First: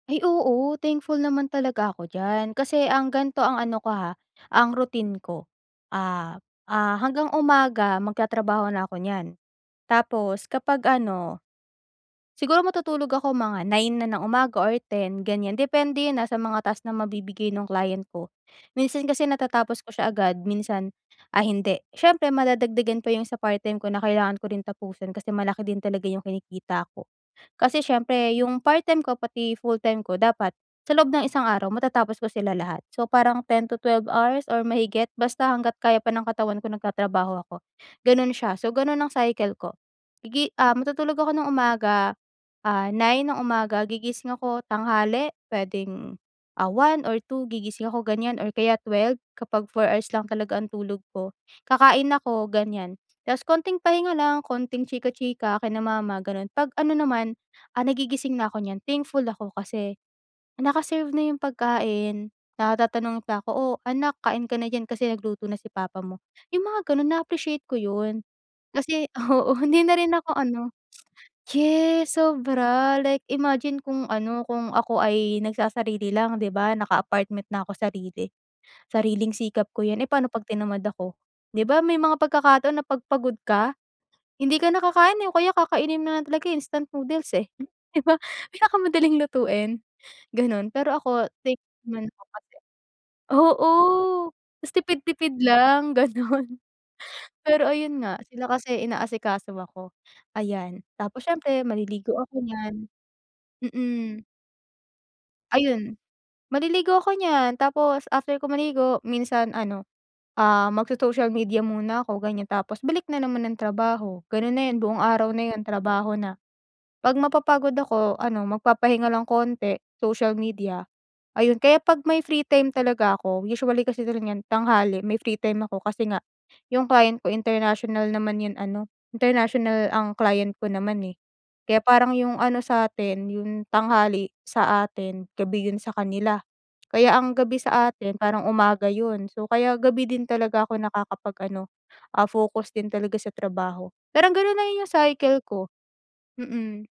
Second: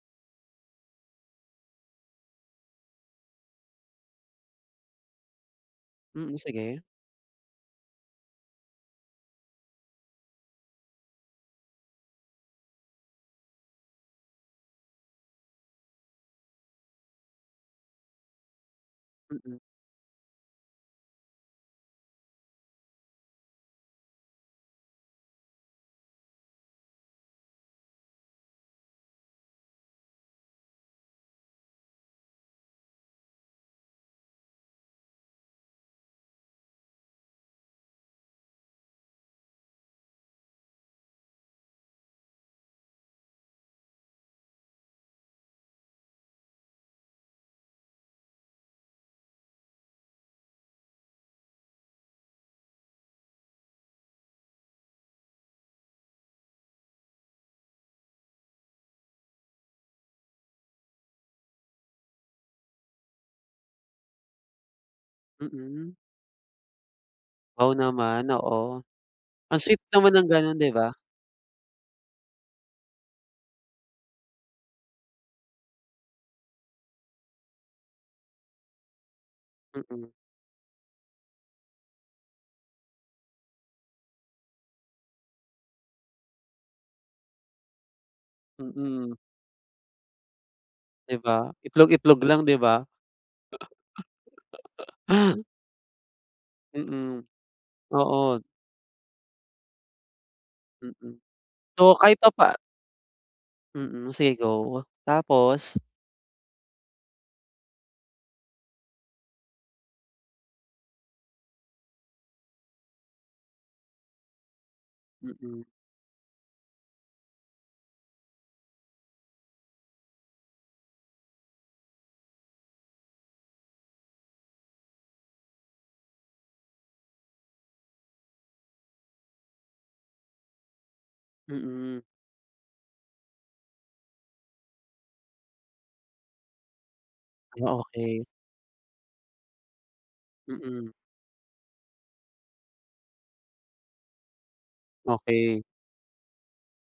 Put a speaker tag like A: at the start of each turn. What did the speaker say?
A: Ay, oo thankful naman talaga ako diyan kasi ang gan'to ang ano ko, ha, ang routine ko,
B: Mm,
A: ah,
B: sige.
A: ah, hanggang umaga magtatrabaho na ako nyan tapos kapag ano siguro matutulog ako mga 9 na ng umaga or 10 ganyan. Depende yan, ah, sa mga task na mabibigay ng client ko, minsan kasi
B: Mm.
A: natatapos ko siya agad, minsan ay hindi. Siyempre madadagdagan pa yung sa part-time ko na kailangan ko rin tapusin kasi malaki din talaga yung kinikita ko. Kasi siyempre yung part-time ko pati full-time ko dapat sa loob ng isang araw matatapos ko sila lahat so, parang 10 to 12 hours or mahigit basta hangga't kaya pa ng katawan ko nagtatrabaho ako, gano'n siya. So, gano'n ang cycle ko. Igi ah matutulog ako ng umaga, ah, 9 ng umaga gigising ako tanghali puwedeng, ah, 1 or 2 gigising ako ganyan or kaya 12 kapag 4 hours lang talaga ang tulog ko, kakain ako ganyan tapos konting pahinga lang konting chika-chika kina mama gano'n. Pag ano naman, ah, nagigising na ako niyan thankful ako kasi naka-serve na yung pagkain, ah, tatanungin pa ako, "Oh anak kain ka na diyan kasi nagluto na si
B: Mm.
A: papa mo" yung mga gano'n na-appreciate
B: Wow
A: ko 'yon.
B: naman, oo.
A: Kasi oo,
B: Ang sweet
A: hindi na rin
B: naman ng
A: ako
B: gano'n di
A: ano
B: ba?
A: yes sobra! Like imagine kung ano kung ako ay nagsasarili lang di ba, naka apartment na ako sarili, sariling sikap ko yan, eh.
B: Mm.
A: Pano pag tinamad ako di ba, may mga pagkakataon na pag pagod ka hindi ka na kakain, eh, o kaya kakainin mo na lang talaga, eh, instant noodles, eh, di ba?
B: Mm.
A: Pinakamadaling lutuin gano'n. Pero
B: Di
A: ako
B: ba,
A: thankful
B: itlog
A: naman
B: itlog
A: ako
B: lang
A: kasi
B: diba?
A: oo, mas tipid-tipid lang gano'n.
B: Mm,
A: Pero ayun nga
B: oo.
A: sila kasi inaasikaso ako, ayan.
B: Mm,
A: Tapos siyempre
B: so
A: maliligo
B: kahit
A: ako
B: papa
A: nyan
B: Mm,
A: mm.
B: sige go tapos?
A: Ayun, maliligo ako nyan tapos after ko maligo minsan ano, ah, magso-social media muna ako ganyan tapos balik na naman ng trabaho, gano'n na yon buong araw na
B: Mm.
A: 'yon trabaho na. Pag mapapagod ako ano magpapahinga lang konti, social media ayun. Kaya pag may free time talaga ako usually kasi talaga nyan tanghali may free time ako kasi nga yung client ko international naman yung ano international ang client ko naman, eh, kaya
B: Mm.
A: parang yung ano sa'tin yung tanghali sa atin gabi 'yon sa kanila kaya ang gabi
B: Ah,
A: sa atin
B: okey.
A: parang umaga 'yon so, kaya gabi din talaga ako
B: Mm.
A: nakakapag-ano, ah, focus din talaga sa trabaho. Parang gano'n na yung cycle
B: Okey.
A: ko, mm.